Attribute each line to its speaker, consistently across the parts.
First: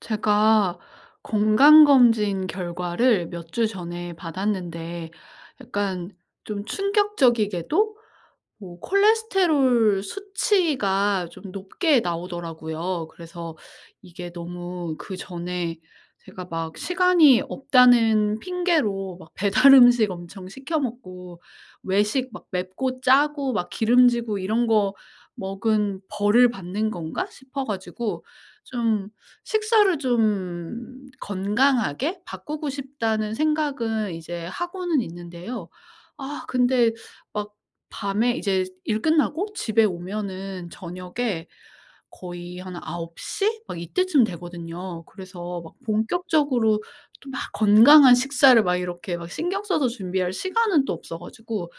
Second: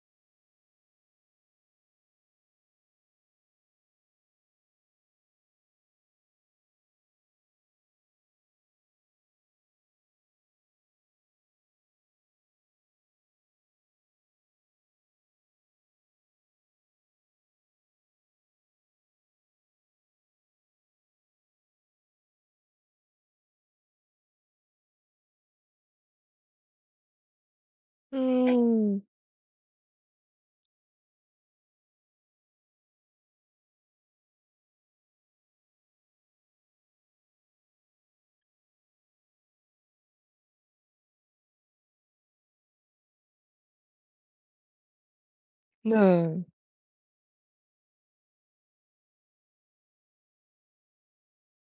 Speaker 1: 제가 건강검진 결과를 몇 주 전에 받았는데 약간 좀 충격적이게도 뭐 콜레스테롤 수치가 좀 높게 나오더라고요. 그래서 이게 너무 그전에 제가 막 시간이 없다는 핑계로 막 배달 음식 엄청 시켜 먹고 외식 막 맵고 짜고 막 기름지고 이런 거 먹은 '벌을 받는 건가?' 싶어 가지고
Speaker 2: 음.
Speaker 1: 좀 식사를 좀 건강하게 바꾸고 싶다는 생각은 이제 하고는 있는데요. 아 근데 막 밤에 이제 일 끝나고 집에 오면은 저녁에 거의 한9시 막 이때쯤 되거든요. 그래서 막
Speaker 2: 네.
Speaker 1: 본격적으로 또 막 건강한 식사를 막 이렇게 막 신경 써서 준비할 시간은 또 없어 가지고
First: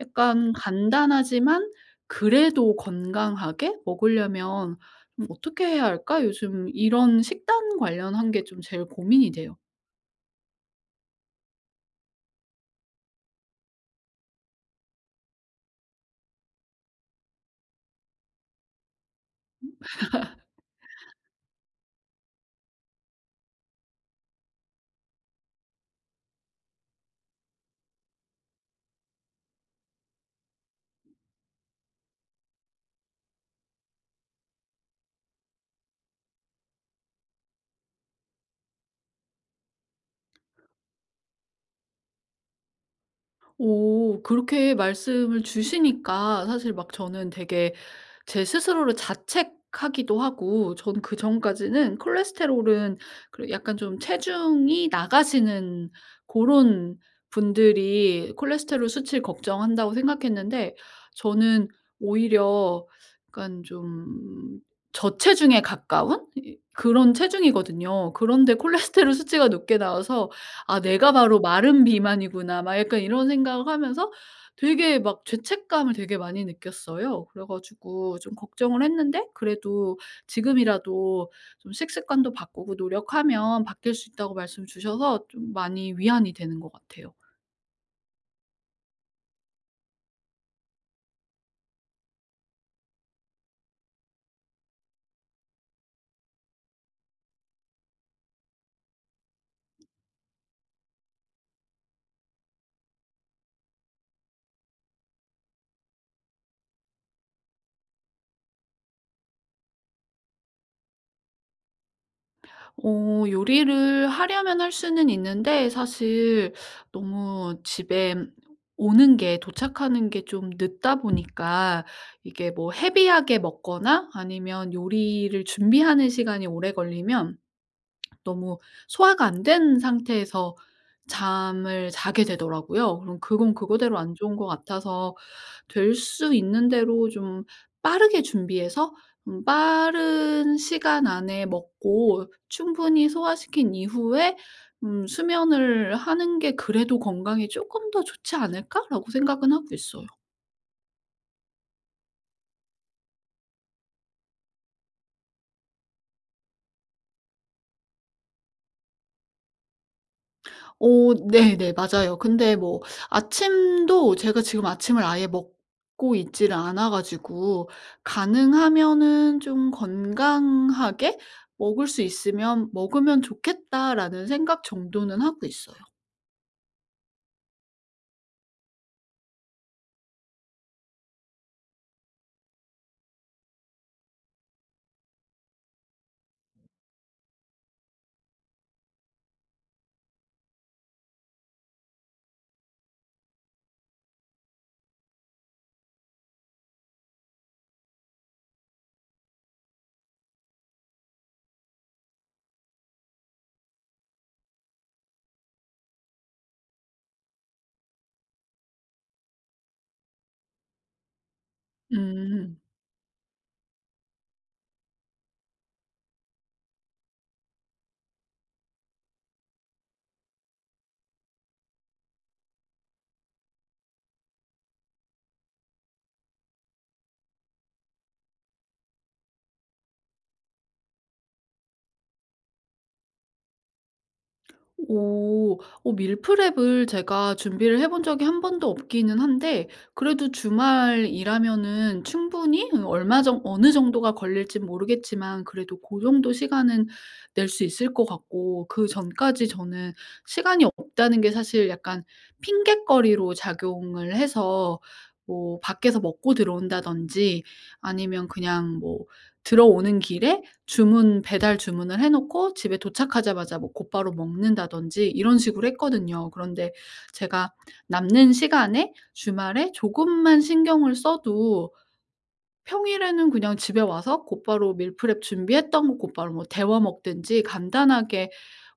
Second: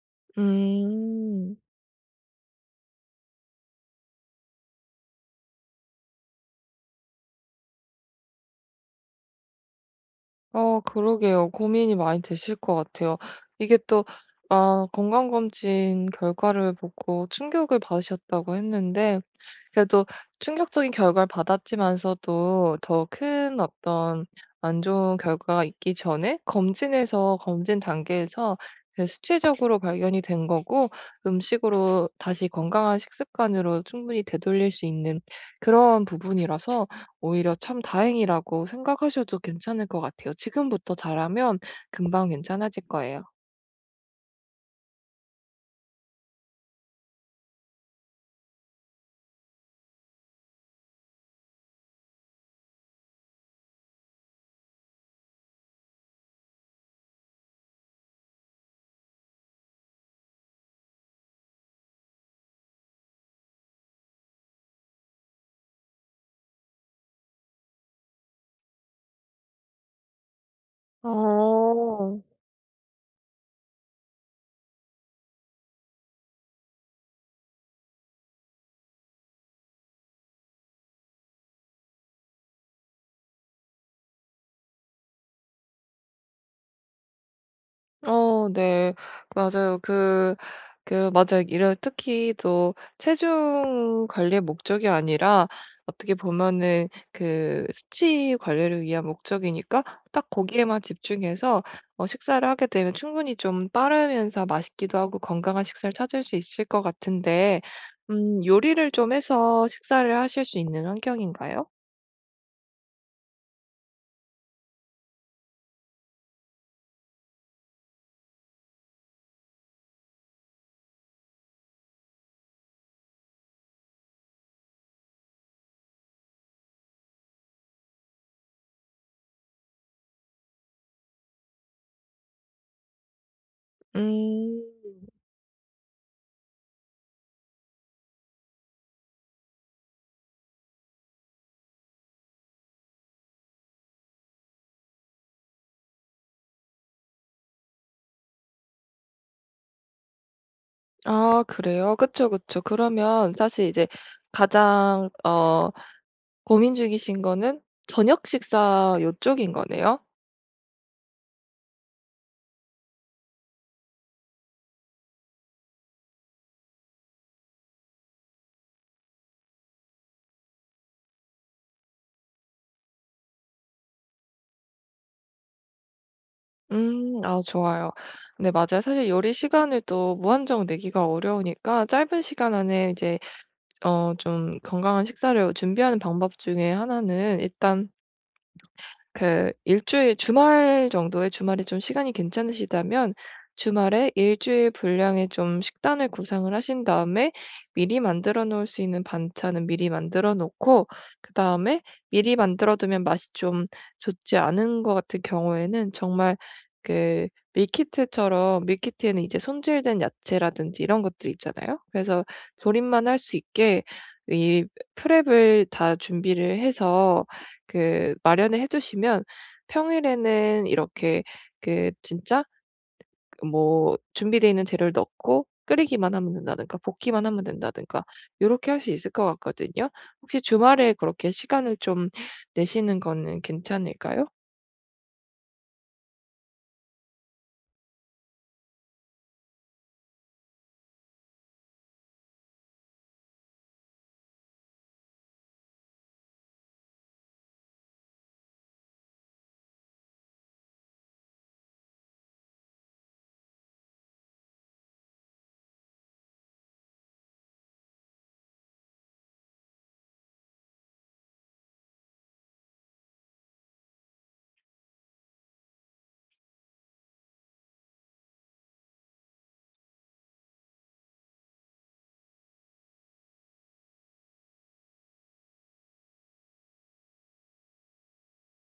Speaker 1: 약간
Speaker 2: 음.
Speaker 1: 간단하지만 그래도 건강하게 먹으려면 좀 어떻게 해야 할까? 요즘 이런 식단 관련한 게 좀 제일 고민이 돼요.
Speaker 2: 아 그러게요. 고민이 많이 되실 것 같아요. 이게 또 아 건강검진 결과를 보고 충격을 받으셨다고 했는데, 그래도 충격적인 결과를 받았지만서도 더 큰 어떤 안 좋은 결과가 있기 전에 검진 단계에서 이제 수치적으로 발견이 된 거고, 음식으로 다시 건강한 식습관으로 충분히 되돌릴 수 있는 그런 부분이라서 오히려 참 다행이라고 생각하셔도 괜찮을 것 같아요. 지금부터 잘하면 금방 괜찮아질 거예요.
Speaker 1: 오, 그렇게 말씀을 주시니까 사실 막 저는 되게 제 스스로를 자책하기도 하고, 전 그전까지는 콜레스테롤은 그 약간 좀 체중이 나가시는 그런 분들이 콜레스테롤 수치를 걱정한다고 생각했는데, 저는 오히려 약간 좀 저체중에 가까운 그런 체중이거든요. 그런데 콜레스테롤 수치가 높게 나와서 '아 내가 바로 마른
Speaker 2: 어.
Speaker 1: 비만이구나.' 막 약간 이런 생각을 하면서 되게 막 죄책감을 되게 많이 느꼈어요. 그래 가지고 좀 걱정을 했는데, 그래도 지금이라도 좀 식습관도 바꾸고 노력하면 바뀔 수 있다고 말씀 주셔서 좀 많이 위안이 되는 것 같아요.
Speaker 2: 어 네. 맞아요. 맞아요. 이런 특히 또 체중 관리의 목적이 아니라 어떻게 보면은 그 수치 관리를 위한 목적이니까 딱 거기에만 집중해서 식사를 하게 되면 충분히 좀 빠르면서 맛있기도 하고 건강한 식사를 찾을 수 있을 것 같은데, 요리를 좀 해서 식사를 하실 수 있는 환경인가요?
Speaker 1: 어, 요리를 하려면 할 수는 있는데 사실 너무 집에 오는 게, 도착하는 게 좀 늦다 보니까 이게 뭐 헤비하게 먹거나 아니면 요리를 준비하는 시간이 오래 걸리면 너무 소화가 안 된 상태에서 잠을 자게 되더라고요. 그럼 그건 그거대로 안 좋은 것
Speaker 2: 음.
Speaker 1: 같아서, 될 수 있는 대로 좀 빠르게 준비해서 좀 빠른 시간 안에 먹고 충분히 소화시킨 이후에 '수면을 하는 게 그래도 건강에 조금 더 좋지 않을까?'라고 생각은 하고 있어요.
Speaker 2: 아 그래요? 그쵸, 그쵸. 그러면 사실 이제 가장 고민 중이신 거는 저녁 식사 요쪽인 거네요?
Speaker 1: 어, 네네. 맞아요. 근데 뭐 아침도 제가 지금 아침을 아예 먹고 있지를 않아 가지고, 가능하면은 좀 건강하게 '먹을 수 있으면 먹으면 좋겠다.'라는 생각 정도는 하고 있어요.
Speaker 2: 음. 아 좋아요. 네, 맞아요. 사실 요리 시간을 또 무한정 내기가 어려우니까 짧은 시간 안에 이제 좀 건강한 식사를 준비하는 방법 중에 하나는, 일단 그 일주일 주말 정도에, 주말에 좀 시간이 괜찮으시다면 주말에 일주일 분량의 좀 식단을 구상을 하신 다음에 미리 만들어 놓을 수 있는 반찬은 미리 만들어 놓고, 그다음에 미리 만들어 두면 맛이 좀 좋지 않은 것 같은 경우에는 정말 그 밀키트처럼, 밀키트에는 이제 손질된 야채라든지 이런 것들 있잖아요. 그래서
Speaker 1: 음.
Speaker 2: 조림만 할 수 있게 이 프랩을 다 준비를 해서 그 마련을 해 주시면, 평일에는 이렇게 그 진짜 뭐 준비되어 있는 재료를 넣고 끓이기만 하면 된다든가 볶기만 하면 된다든가, 요렇게 할 수 있을 것 같거든요. 혹시 주말에 그렇게 시간을 좀 내시는 거는 괜찮을까요?
Speaker 1: 오. 어, 밀프렙을 제가 준비를 해본 적이 한 번도 없기는 한데, 그래도 주말 일하면은 충분히 얼마 정 어느 정도가 걸릴진 모르겠지만 그래도 그 정도 시간은 낼 수 있을 것 같고, 그전까지 저는 시간이 없다는 게 사실 약간 핑곗거리로 작용을 해서 뭐 밖에서 먹고 들어온다든지, 아니면 그냥 뭐 들어오는 길에 주문 배달 주문을 해 놓고 집에 도착하자마자 뭐 곧바로 먹는다든지 이런 식으로 했거든요. 그런데 제가 남는 시간에 주말에 조금만 신경을 써도 평일에는 그냥 집에 와서 곧바로 밀프렙 준비했던 거 곧바로 뭐 데워 먹든지 간단하게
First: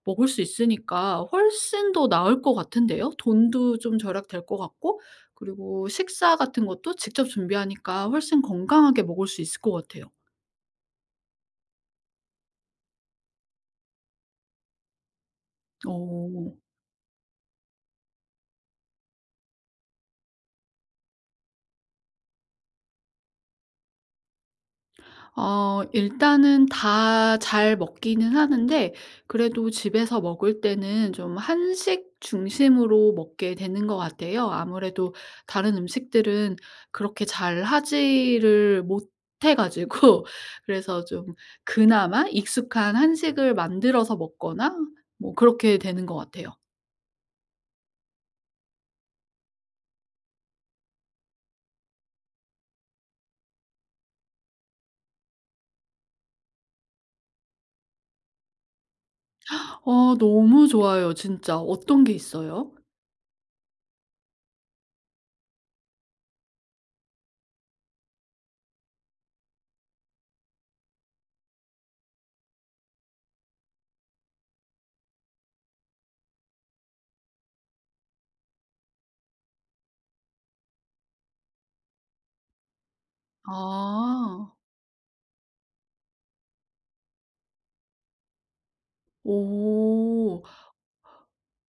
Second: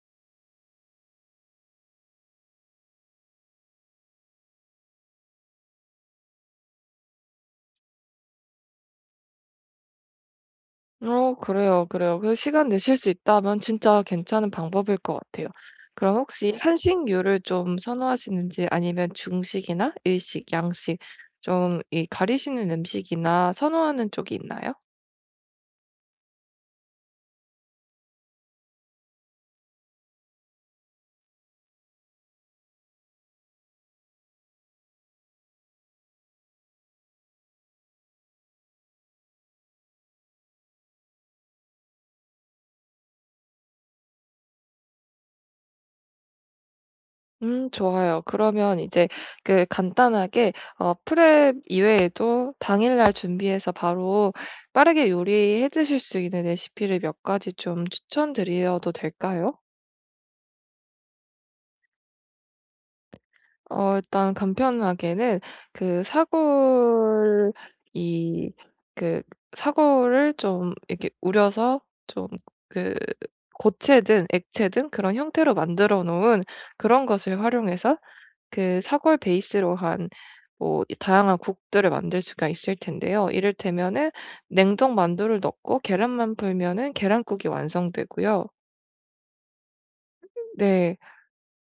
Speaker 1: 먹을 수 있으니까 훨씬 더 나을 것 같은데요. 돈도 좀 절약될 것 같고, 그리고 식사 같은 것도 직접 준비하니까 훨씬 건강하게 먹을 수 있을 것 같아요.
Speaker 2: 어 그래요, 그래요. 그 시간 내실 수 있다면 진짜 괜찮은 방법일 것 같아요. 그럼 혹시
Speaker 1: 어.
Speaker 2: 한식류를 좀 선호하시는지, 아니면 중식이나 일식, 양식, 좀 이 가리시는 음식이나 선호하는 쪽이 있나요?
Speaker 1: 어, 일단은 다 잘 먹기는 하는데 그래도 집에서 먹을 때는 좀 한식 중심으로 먹게 되는 것 같아요. 아무래도 다른 음식들은 그렇게 잘 하지를 못해 가지고 그래서 좀 그나마 익숙한 한식을 만들어서 먹거나 뭐 그렇게 되는 것 같아요.
Speaker 2: 좋아요. 그러면 이제 그 간단하게, 프렙 이외에도 당일날 준비해서 바로 빠르게 요리해 드실 수 있는 레시피를 몇 가지 좀 추천드려도 될까요?
Speaker 1: 어, 너무 좋아요, 진짜. 어떤 게 있어요?
Speaker 2: 일단 간편하게는 그 사골, 이 그 사골을 좀 이렇게 우려서 좀 그 고체든 액체든 그런 형태로 만들어 놓은 그런 것을 활용해서 그 사골 베이스로 한 뭐 이 다양한 국들을 만들 수가 있을 텐데요. 이를테면은
Speaker 1: 아.
Speaker 2: 냉동 만두를 넣고 계란만 풀면은 계란국이 완성되고요.
Speaker 1: 오.
Speaker 2: 네.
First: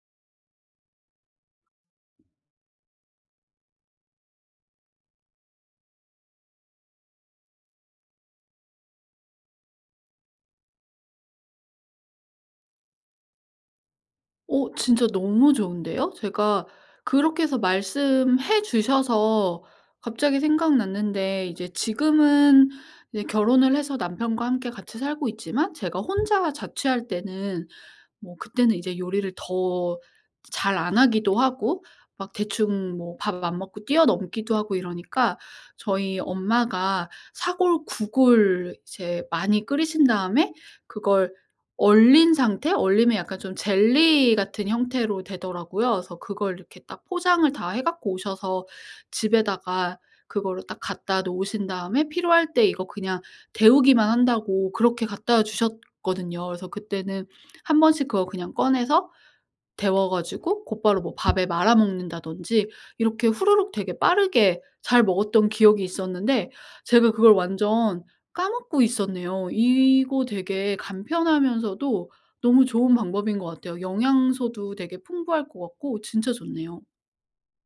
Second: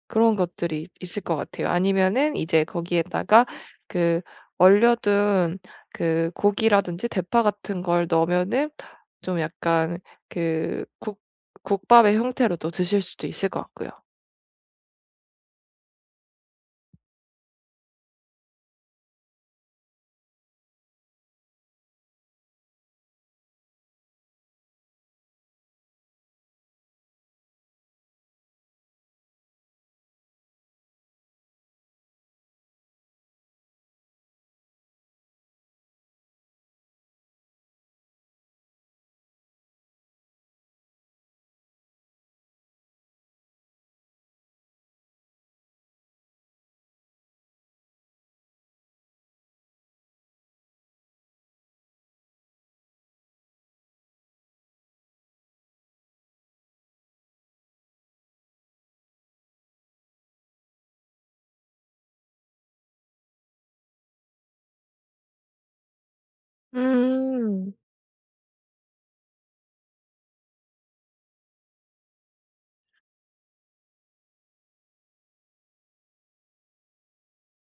Speaker 2: 그런 것들이 있을 것 같아요. 아니면은 이제 거기에다가 그 얼려둔 그 고기라든지 대파 같은 걸 넣으면은 좀 약간 그 국 국밥의 형태로 또 드실 수도 있을 것 같고요.
Speaker 1: 어, 진짜 너무 좋은데요? 제가, 그렇게 해서 말씀해 주셔서 갑자기 생각났는데, 이제 지금은 이제 결혼을 해서 남편과 함께 같이 살고 있지만 제가 혼자 자취할 때는, 뭐 그때는 이제 요리를 더 잘 안 하기도 하고 막 대충 뭐 밥 안 먹고 뛰어넘기도 하고 이러니까 저희 엄마가 사골국을 이제 많이 끓이신 다음에 그걸 얼린 상태 얼리면 약간 좀 젤리 같은 형태로 되더라고요. 그래서 그걸 이렇게 딱 포장을 다 해 갖고 오셔서 집에다가 그거를 딱 갖다 놓으신 다음에 필요할 때 이거 그냥 데우기만 한다고 그렇게 갖다 주셨거든요. 그래서 그때는 한 번씩 그거 그냥 꺼내서 데워 가지고 곧바로 뭐 밥에 말아 먹는다든지 이렇게 후루룩 되게 빠르게 잘 먹었던 기억이 있었는데, 제가 그걸
Speaker 2: 음.
Speaker 1: 완전 까먹고 있었네요. 이거 되게 간편하면서도 너무 좋은 방법인 것 같아요. 영양소도 되게 풍부할 것 같고 진짜 좋네요.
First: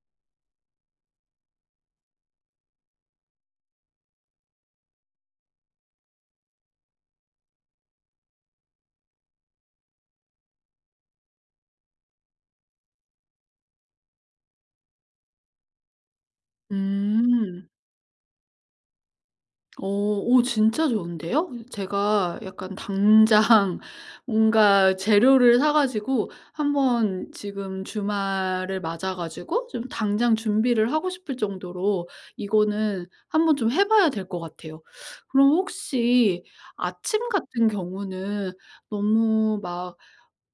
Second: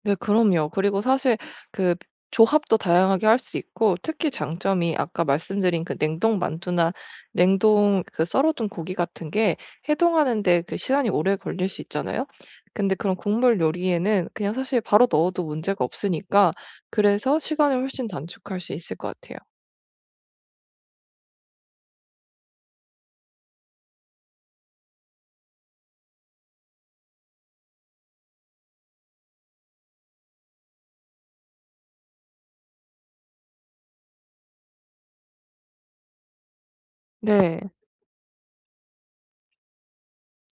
Speaker 2: 네 그럼요. 그리고 사실 그 조합도 다양하게 할 수 있고, 특히 장점이 아까 말씀드린 그 냉동 만두나 냉동 그 썰어 둔 고기 같은 게 해동하는 데 그 시간이 오래 걸릴 수 있잖아요. 근데 그런 국물 요리에는 그냥 사실 바로 넣어도 문제가 없으니까, 그래서
Speaker 1: 음.
Speaker 2: 시간을 훨씬 단축할 수 있을 것 같아요.
Speaker 1: 어. 오, 진짜 좋은데요? 제가 약간 당장 뭔가 재료를 사 가지고 한번 지금 주말을 맞아 가지고 좀 당장 준비를 하고 싶을 정도로, 이거는 한번 좀 해 봐야 될 것 같아요. 그럼 혹시 아침 같은
Speaker 2: 네.
Speaker 1: 경우는 너무 막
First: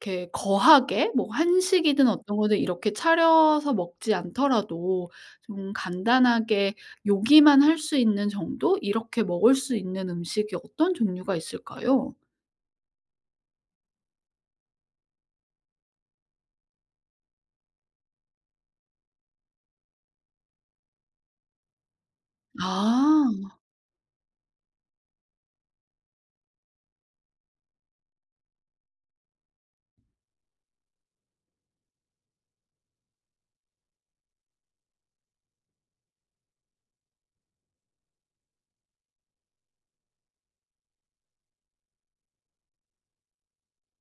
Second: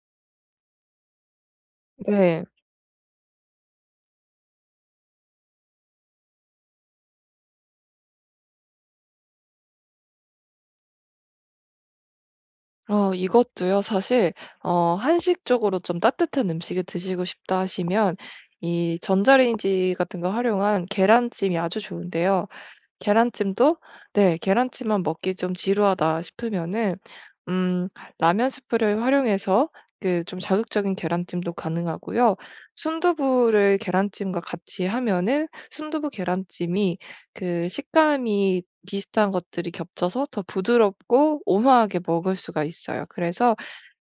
Speaker 1: 이렇게 거하게 뭐 한식이든 어떤
Speaker 2: 네.
Speaker 1: 거든 이렇게 차려서 먹지 않더라도 좀 간단하게 요기만 할 수 있는 정도, 이렇게 먹을 수 있는 음식이 어떤 종류가 있을까요?
Speaker 2: 이것도요. 사실 한식적으로 좀 따뜻한 음식을 드시고 싶다 하시면 이 전자레인지 같은 거 활용한 계란찜이 아주 좋은데요.
Speaker 1: 아.
Speaker 2: 계란찜도, 네, 계란찜만 먹기 좀 지루하다 싶으면은 음 라면 스프를 활용해서 그 좀 자극적인 계란찜도 가능하고요. 순두부를 계란찜과 같이 하면은 순두부 계란찜이 그 식감이 비슷한 것들이 겹쳐서 더 부드럽고 오묘하게 먹을 수가 있어요. 그래서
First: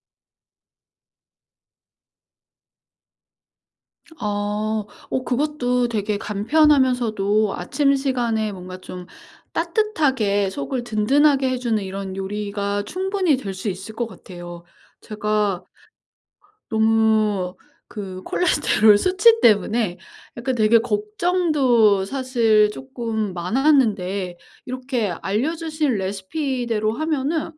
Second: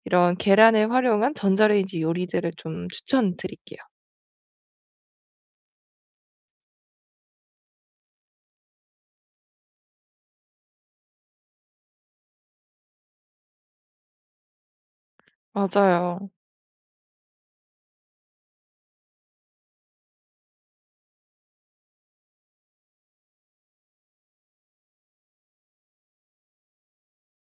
Speaker 2: 이런 계란을 활용한 전자레인지 요리들을 좀 추천드릴게요.
Speaker 1: 어, 어, 그것도 되게 간편하면서도 아침 시간에 뭔가 좀 따뜻하게 속을 든든하게 해 주는 이런 요리가 충분히 될 수 있을 것 같아요. 제가
Speaker 2: 맞아요.
Speaker 1: 너무 그 콜레스테롤 수치 때문에 약간 되게 걱정도 사실 쪼끔 많았는데, 이렇게 알려주신 레시피대로 하면은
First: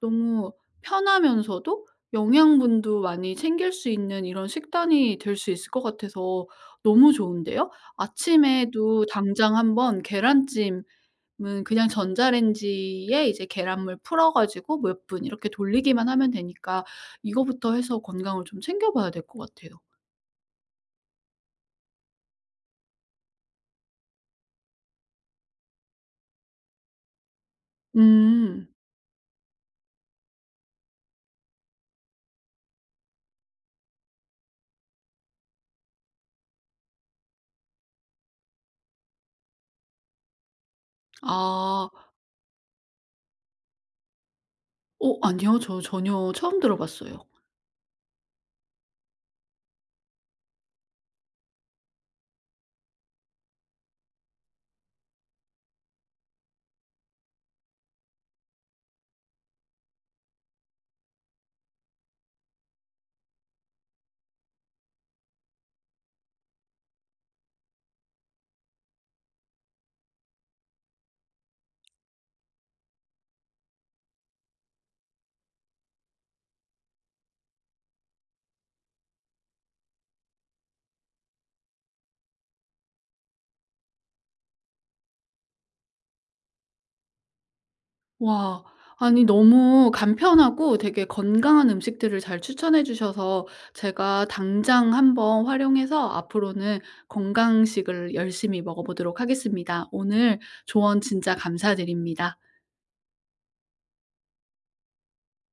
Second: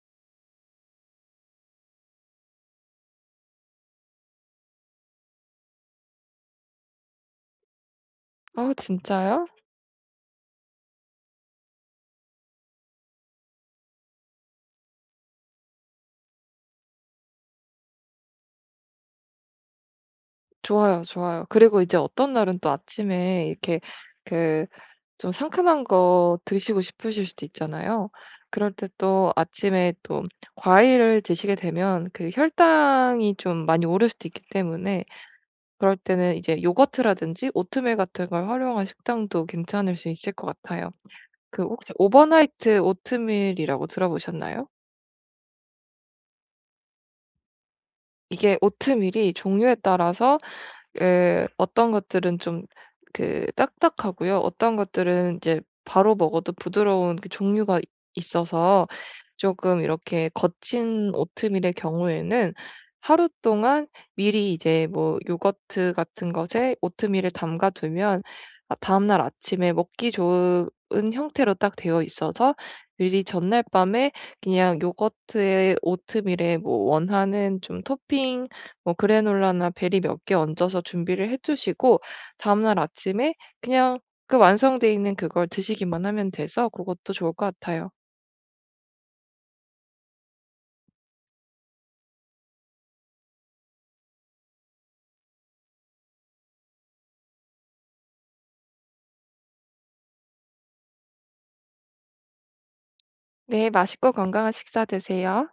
Speaker 1: 너무 편하면서도 영양분도 많이 챙길 수 있는 이런 식단이 될 수 있을 것 같아서 너무 좋은데요.
Speaker 2: 아
Speaker 1: 아침에도
Speaker 2: 진짜요?
Speaker 1: 당장 한번 계란찜 은 그냥 전자레인지에 이제 계란물 풀어 가지고 몇 분 이렇게 돌리기만 하면 되니까 이거부터 해서 건강을 좀 챙겨 봐야 될 것 같아요.
Speaker 2: 좋아요, 좋아요. 그리고 이제 어떤 날은 또 아침에 이렇게 그 좀 상큼한 거 드시고 싶으실 수도 있잖아요.
Speaker 1: 음.
Speaker 2: 그럴 때 또 아침에 또 과일을 드시게 되면 그 혈당이 좀 많이 오를 수도 있기 때문에 그럴 때는 이제 요거트라든지 오트밀 같은 걸 활용한 식당도 괜찮을 수 있을 것 같아요. 그
Speaker 1: 아.
Speaker 2: 혹시 오버나이트 오트밀이라고 들어보셨나요?
Speaker 1: 어, 아니요. 저 전혀 처음 들어 봤어요.
Speaker 2: 이게 오트밀이 종류에 따라서 그 어떤 것들은 좀 그 딱딱하고요. 어떤 것들은 이제 바로 먹어도 부드러운 그 종류가 있어서 조금 이렇게 거친 오트밀의 경우에는 하루 동안 미리 이제 뭐 요거트 같은 것에 오트밀을 담가 두면 아 다음날 아침에 먹기 좋은 형태로 딱 되어 있어서 미리 전날 밤에 그냥 요거트에 오트밀에 뭐 원하는 좀 토핑, 뭐 그래놀라나 베리 몇 개 얹어서 준비를 해 두시고 다음 날 아침에 그냥 그 완성돼 있는 그걸 드시기만 하면 돼서 그것도 좋을 것 같아요.
Speaker 1: 와. 아니 너무 간편하고 되게 건강한 음식들을 잘 추천해 주셔서 제가 당장 한번 활용해서 앞으로는 건강식을 열심히 먹어 보도록 하겠습니다. 오늘 조언 진짜 감사드립니다.
Speaker 2: 네, 맛있고 건강한 식사 되세요.